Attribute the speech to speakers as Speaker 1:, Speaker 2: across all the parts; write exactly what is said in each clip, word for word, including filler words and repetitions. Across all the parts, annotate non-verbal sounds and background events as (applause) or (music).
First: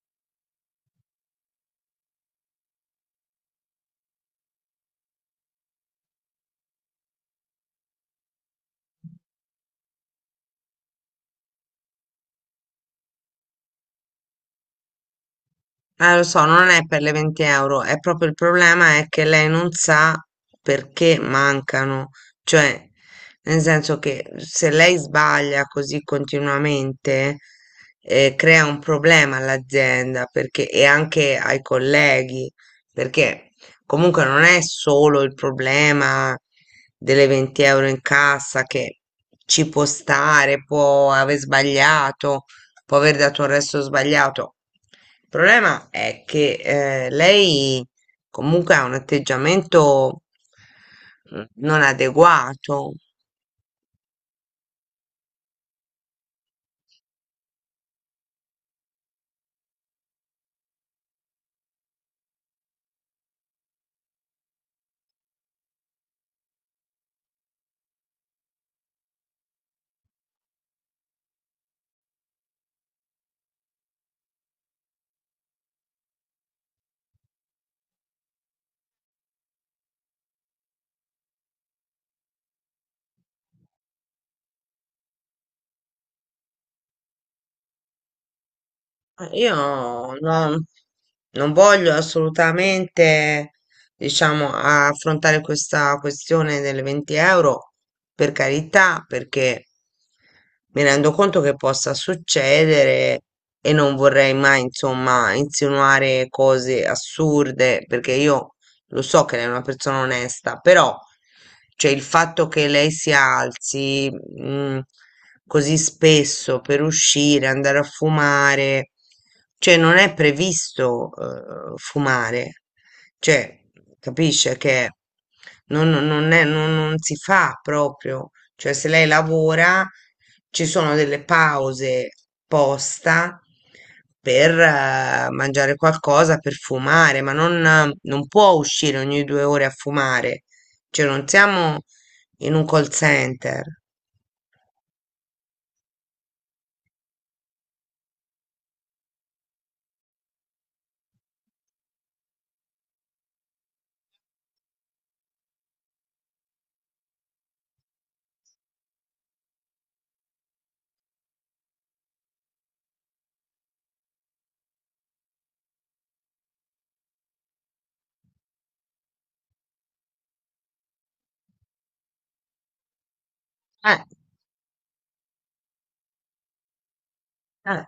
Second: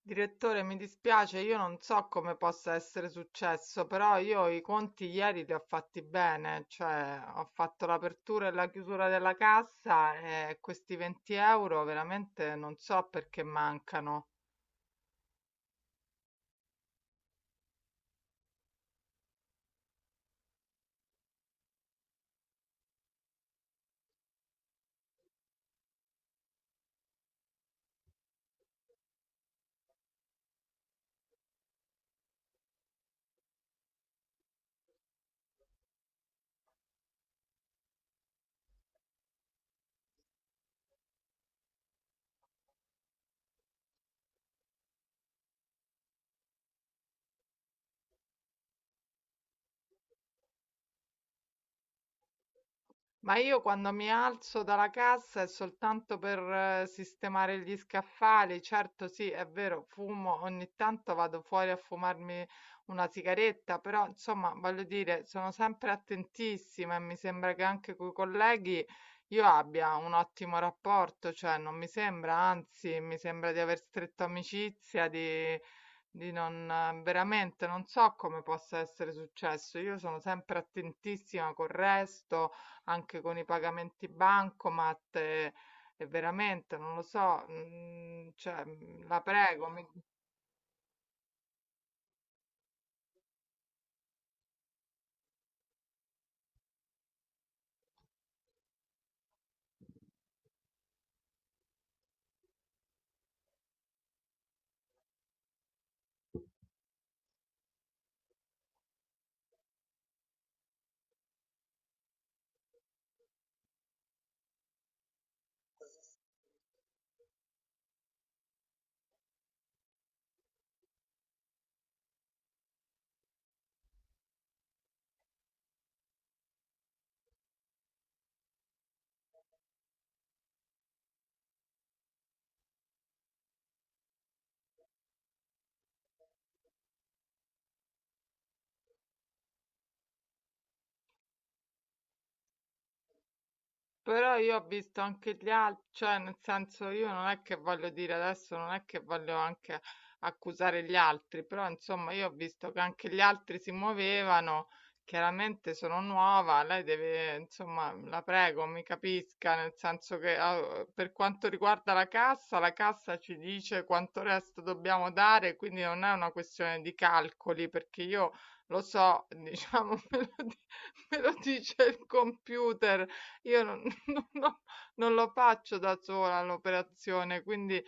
Speaker 1: Direttore, mi dispiace, io non so come possa essere successo, però io i conti ieri li ho fatti bene, cioè ho fatto l'apertura e la chiusura della cassa e questi venti euro veramente non so perché mancano.
Speaker 2: Eh, lo so, non è per le venti euro, è proprio il problema è che lei non sa perché mancano, cioè, nel senso che se lei sbaglia così continuamente, eh, crea un problema all'azienda perché, e anche ai colleghi, perché comunque non è solo il problema delle venti euro in cassa che ci può stare, può aver sbagliato, può aver dato un resto sbagliato. Il problema è che eh, lei comunque ha un atteggiamento mm, non adeguato.
Speaker 1: Ma io quando mi alzo dalla cassa è soltanto per eh, sistemare gli scaffali. Certo, sì, è vero, fumo, ogni tanto vado fuori a fumarmi una sigaretta, però insomma, voglio dire, sono sempre attentissima e mi sembra che anche coi colleghi io abbia un ottimo rapporto, cioè non mi sembra, anzi, mi sembra di aver stretto amicizia, di di non ehm, veramente non so come possa essere successo. Io sono sempre attentissima col resto, anche con i pagamenti bancomat e, e veramente non lo so, mm, cioè, mm, la
Speaker 2: Io
Speaker 1: prego, mi-
Speaker 2: non, non voglio assolutamente, diciamo, affrontare questa questione delle venti euro, per carità, perché mi rendo conto che possa succedere e non vorrei mai, insomma, insinuare cose assurde, perché io lo so che lei è una persona onesta, però cioè, il fatto che lei si alzi mm, così spesso per uscire, andare a fumare, cioè non è previsto eh, fumare, cioè capisce che non, non è, non, non si fa proprio. Cioè, se lei lavora, ci sono delle pause posta per eh, mangiare qualcosa, per fumare, ma non, eh, non può uscire ogni due ore a fumare. Cioè, non siamo in un call center.
Speaker 1: Però io ho visto anche gli altri, cioè nel senso, io non è che voglio dire adesso, non è che voglio anche accusare gli altri, però insomma io ho visto che anche gli altri si muovevano. Chiaramente sono nuova, lei deve, insomma, la prego, mi capisca, nel senso che eh, per quanto riguarda la cassa, la cassa ci dice quanto resto dobbiamo dare, quindi non è una questione di calcoli, perché io lo so, diciamo, (laughs) me lo, di- me lo dice il computer. Io non
Speaker 2: Eh,
Speaker 1: (laughs) non non non lo faccio da sola l'operazione, quindi
Speaker 2: eh,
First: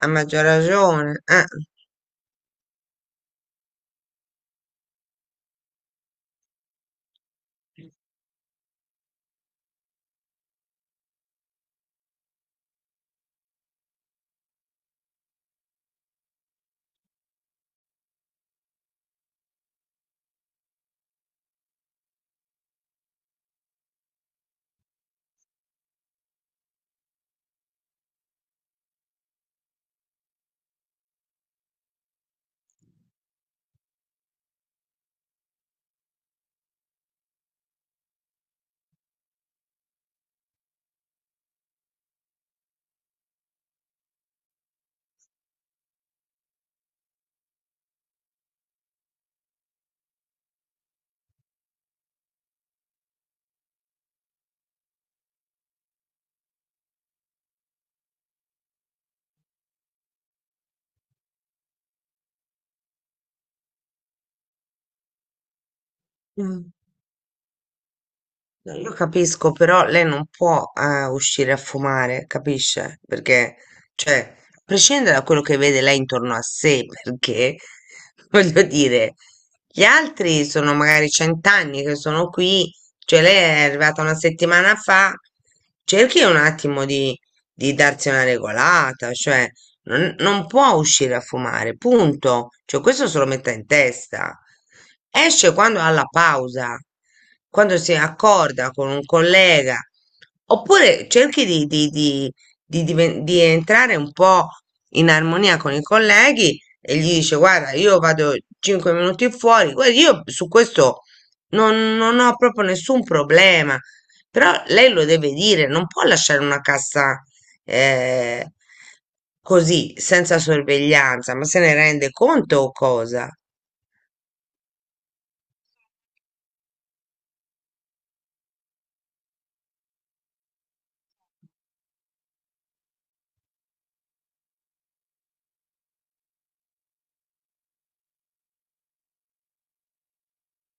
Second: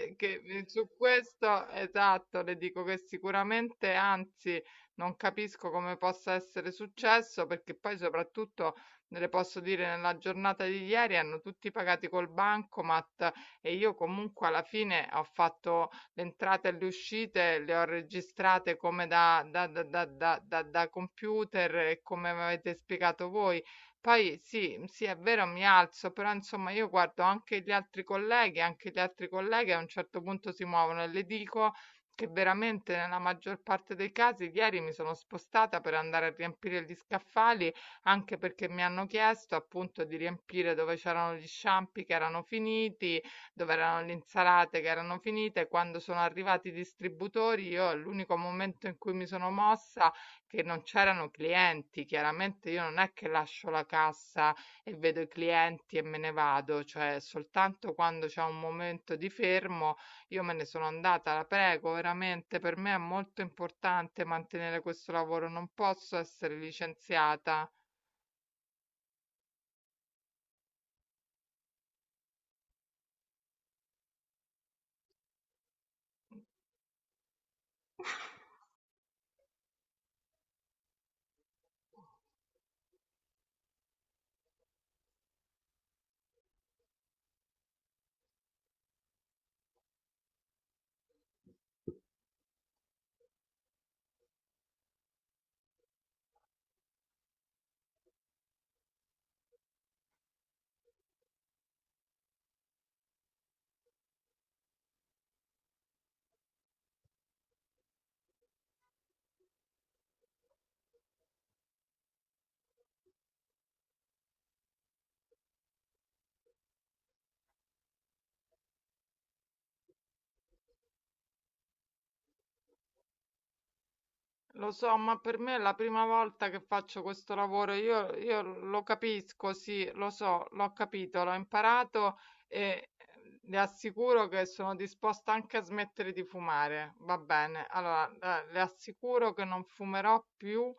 Speaker 2: a
Speaker 1: che,
Speaker 2: maggior
Speaker 1: ehm, su
Speaker 2: ragione. Eh.
Speaker 1: questo, esatto, le dico che sicuramente, anzi, non capisco come possa essere successo, perché poi soprattutto, le posso dire, nella giornata di ieri hanno tutti pagati col bancomat e io comunque alla fine ho fatto le entrate e le uscite, le ho registrate come da da da da da da da computer e come m'avete spiegato voi. Poi sì, mhmm, sì, è vero, mi alzo, però insomma io guardo anche gli altri colleghi, anche gli altri colleghi a un certo punto si muovono e le dico che veramente nella maggior parte dei casi ieri mi sono spostata per andare a riempire gli scaffali, anche perché mi hanno chiesto appunto di riempire dove c'erano gli sciampi che erano finiti, dove erano le insalate che erano finite. Quando sono arrivati i distributori, io l'unico momento in cui mi sono mossa, che non c'erano clienti. Chiaramente io non è che lascio la cassa e vedo i clienti e me ne vado, cioè soltanto quando c'è un momento di fermo io me ne sono andata. La prego, veramente per me è molto importante mantenere questo lavoro, non posso essere
Speaker 2: Mm.
Speaker 1: licenziata.
Speaker 2: No, io capisco, però lei non può eh, uscire a fumare, capisce? Perché, cioè, a prescindere da quello che vede lei intorno a sé, perché, (laughs)
Speaker 1: (laughs)
Speaker 2: voglio dire, gli altri sono magari cent'anni che sono qui, cioè lei è arrivata una settimana fa, cerchi un attimo di, di darsi una regolata, cioè, non, non può uscire a fumare, punto. Cioè, questo se lo metta in testa. Esce quando ha la pausa, quando si accorda con un collega, oppure cerchi di, di- di- di diven- di entrare un po' in armonia con i colleghi e gli dice: Guarda, io vado cinque minuti fuori. Guarda, io su questo non non ho proprio nessun problema. Però lei lo deve dire, non può lasciare una cassa eh, così, senza sorveglianza, ma se ne rende conto o cosa?
Speaker 1: Lo so, ma per me è la prima volta che faccio questo lavoro. Io, io lo capisco, sì, lo so, l'ho capito, l'ho imparato e ehm, le assicuro che sono disposta anche a smettere di fumare. Va bene, allora, eh, le assicuro che non fumerò più,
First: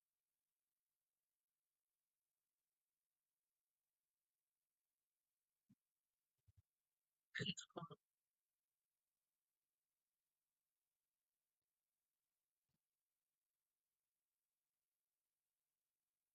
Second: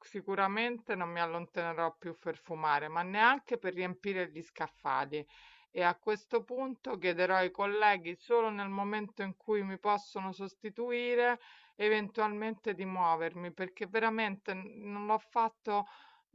Speaker 1: sicuramente non mi allontanerò più per fumare, ma neanche per riempire gli scaffali. E a questo punto chiederò ai colleghi, solo nel momento in cui mi possono sostituire eventualmente, di muovermi, perché veramente n- non l'ho fatto.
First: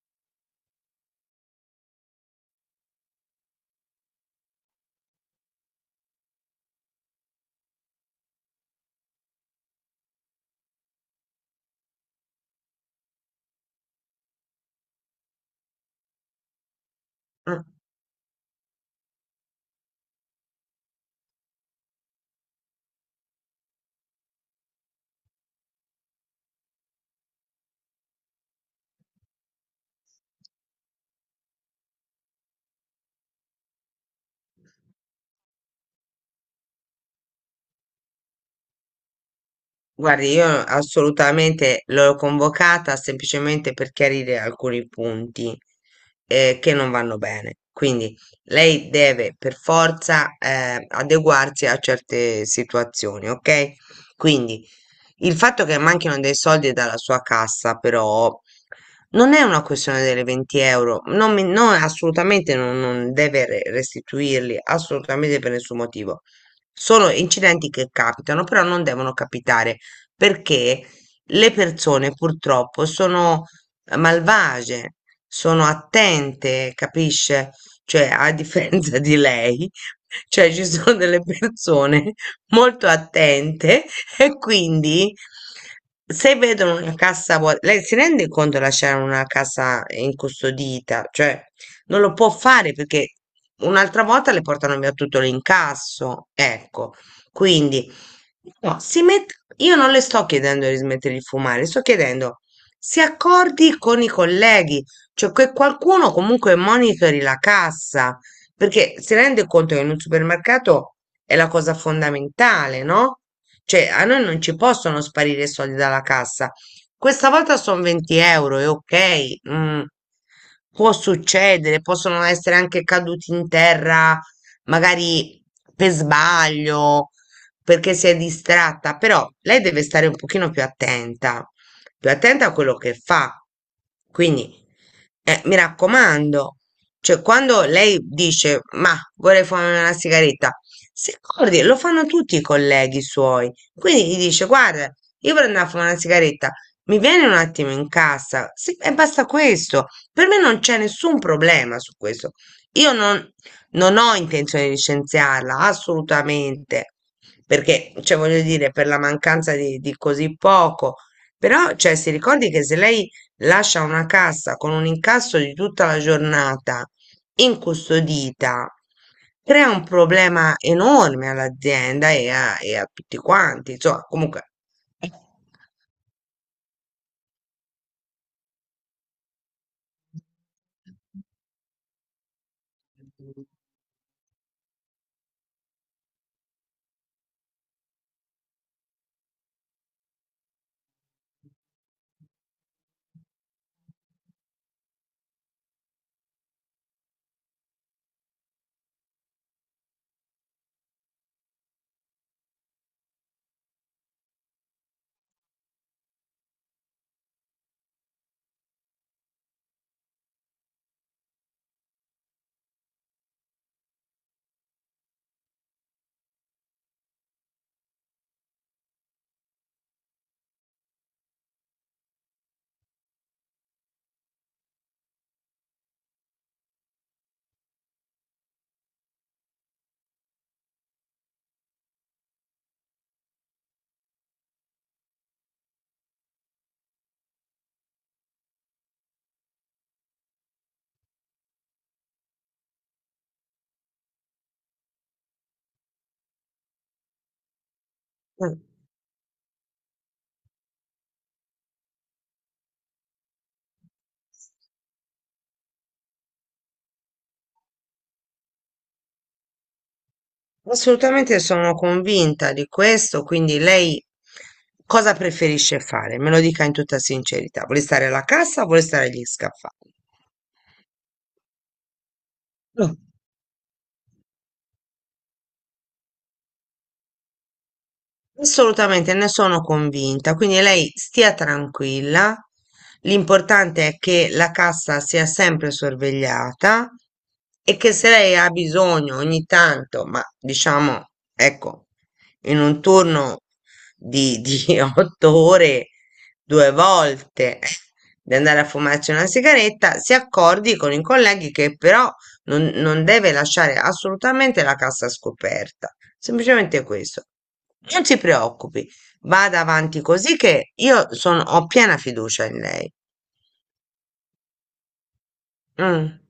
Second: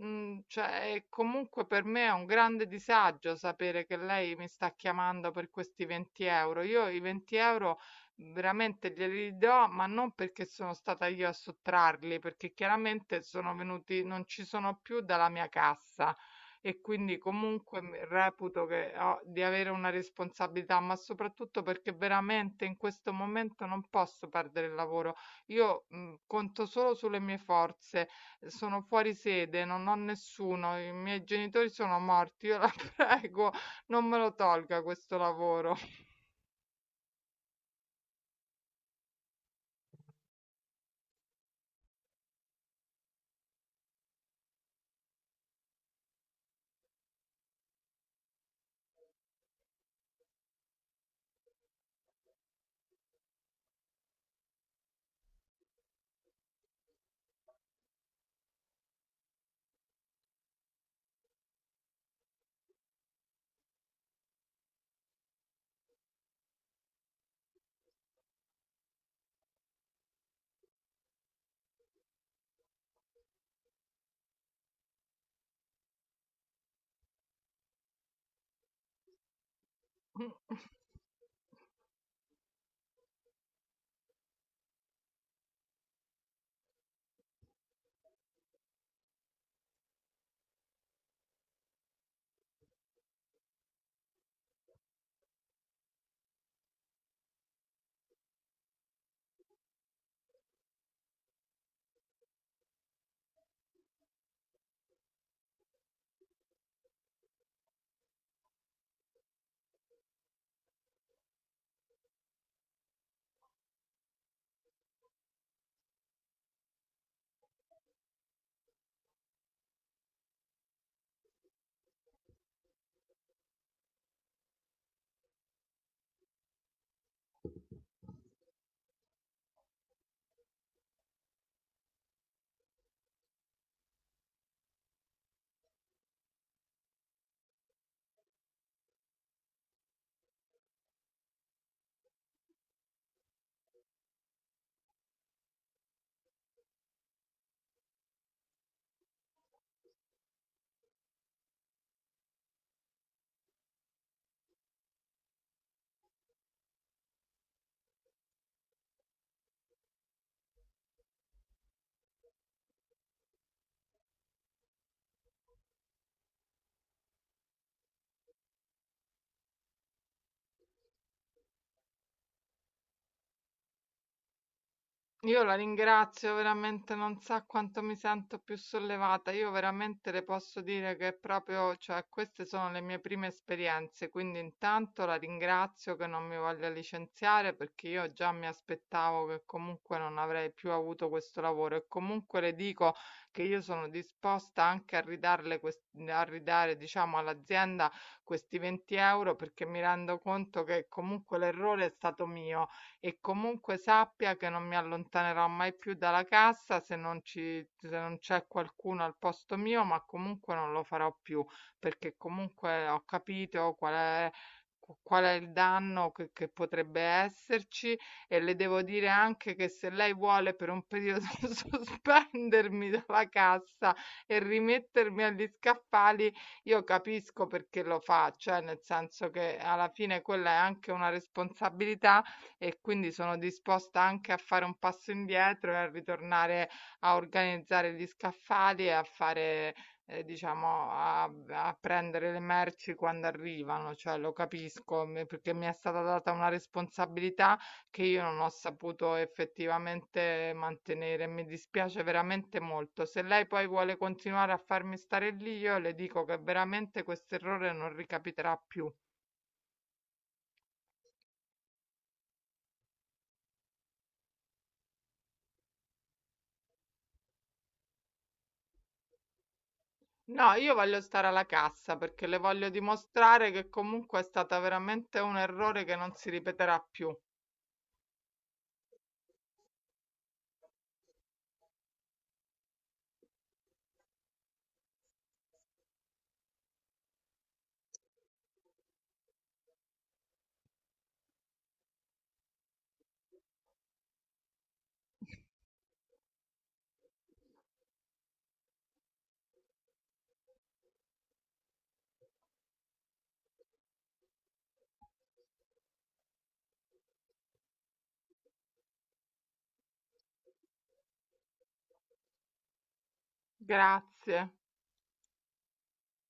Speaker 1: Mm, cioè, e comunque per me è un grande disagio sapere che lei mi sta chiamando per questi venti euro. Io i venti euro veramente glieli do, ma non perché sono stata io a sottrarli, perché chiaramente sono venuti, non ci sono più dalla mia cassa, e quindi
Speaker 2: Mm,
Speaker 1: comunque mi- reputo che ho, di avere una responsabilità, ma soprattutto perché veramente in questo momento non posso perdere il lavoro. Io, mhmm, conto solo sulle mie forze, ehm, sono fuori sede, non ho nessuno, i miei genitori sono morti. Io la (laughs) prego, non me lo tolga questo lavoro.
Speaker 2: Guardi, io assolutamente l'ho convocata semplicemente per chiarire alcuni punti eh, che non vanno bene. Quindi lei deve per forza eh, adeguarsi a certe situazioni, ok? Quindi il fatto che manchino dei soldi dalla sua cassa, però, non è una questione delle venti euro, non mi- no, assolutamente non, non deve re- restituirli, assolutamente per nessun motivo. Sono incidenti che capitano, però non devono capitare perché le persone purtroppo sono eh, malvagie, sono attente, capisce? Cioè, a differenza di lei, (laughs) cioè
Speaker 1: (laughs)
Speaker 2: ci sono delle persone (laughs) molto attente. (laughs) E quindi se vedono una cassa vuota, lei si rende conto di lasciare una cassa incustodita, cioè non lo può fare perché un'altra volta le portano via tutto l'incasso, ecco. Quindi no, si met- io non le sto chiedendo di smettere di fumare, sto chiedendo si accordi con i colleghi, cioè che qualcuno comunque monitori la cassa, perché si rende conto che in un supermercato è la cosa fondamentale, no? Cioè, a noi non ci possono sparire i soldi dalla cassa. Questa volta sono venti euro, è ok. mm, può succedere, possono essere anche caduti in terra, magari per sbaglio, perché si è distratta, però lei deve stare un pochino più attenta, più attenta a quello che fa. Quindi, eh, mi raccomando, cioè quando lei dice, ma vorrei fumare una sigaretta, si accordi, lo fanno tutti i colleghi suoi. Quindi gli dice: Guarda, io per andare a fumare una sigaretta mi vieni un attimo in cassa. Sì, e basta questo. Per me non c'è nessun problema su questo. Io non, non ho intenzione di licenziarla assolutamente perché, cioè, voglio dire, per la mancanza di, di così poco. Però, cioè, si ricordi che se lei lascia una cassa con un incasso di tutta la giornata incustodita crea un problema enorme all'azienda e a, e a tutti quanti. Insomma, comunque,
Speaker 1: Io la ringrazio veramente, non sa quanto mi sento più sollevata. Io veramente le posso dire che proprio, cioè, queste sono le mie prime esperienze, quindi intanto la ringrazio che non mi voglia licenziare, perché io già mi aspettavo che comunque non avrei più avuto questo lavoro, e comunque le dico che io sono disposta anche a ridarle, quest- a ridare, diciamo, all'azienda questi venti euro, perché mi rendo conto che comunque l'errore è stato mio, e comunque sappia che non mi allontanerò mai più dalla cassa se non ci, se non c'è qualcuno al posto mio, ma comunque non lo farò più, perché comunque ho capito qual è. Qual è il danno che, che potrebbe esserci? E le devo dire anche che, se lei vuole, per un periodo (laughs) sospendermi dalla cassa e rimettermi agli scaffali, io capisco perché lo fa, cioè nel senso che alla fine quella è anche una responsabilità, e quindi sono disposta anche a fare un passo indietro e a ritornare a organizzare gli scaffali e a fare, eh, diciamo, a, a prendere le merci quando arrivano, cioè lo capisco, me- perché mi è stata data una responsabilità che io non ho
Speaker 2: Eh,
Speaker 1: saputo effettivamente mantenere. Mi dispiace veramente molto. Se lei poi vuole continuare a farmi stare lì, io le dico che veramente questo errore non ricapiterà più.
Speaker 2: assolutamente sono convinta di questo. Quindi lei cosa preferisce fare? Me lo dica in tutta sincerità. Vuole stare alla cassa o vuole stare agli scaffali?
Speaker 1: No, io voglio stare alla cassa, perché le voglio dimostrare che comunque è stata veramente un errore che non si ripeterà più.
Speaker 2: Assolutamente, ne sono convinta. Quindi lei stia tranquilla. L'importante è che la cassa sia sempre sorvegliata e che se lei ha bisogno ogni tanto, ma diciamo, ecco, in un turno di, di (laughs) otto ore, due volte (laughs) di andare a fumarci una sigaretta, si accordi con i colleghi che però non non deve lasciare assolutamente la cassa scoperta. Semplicemente questo. Non si preoccupi, vada avanti così che io sono- ho piena fiducia in lei.
Speaker 1: Grazie.
Speaker 2: Mm.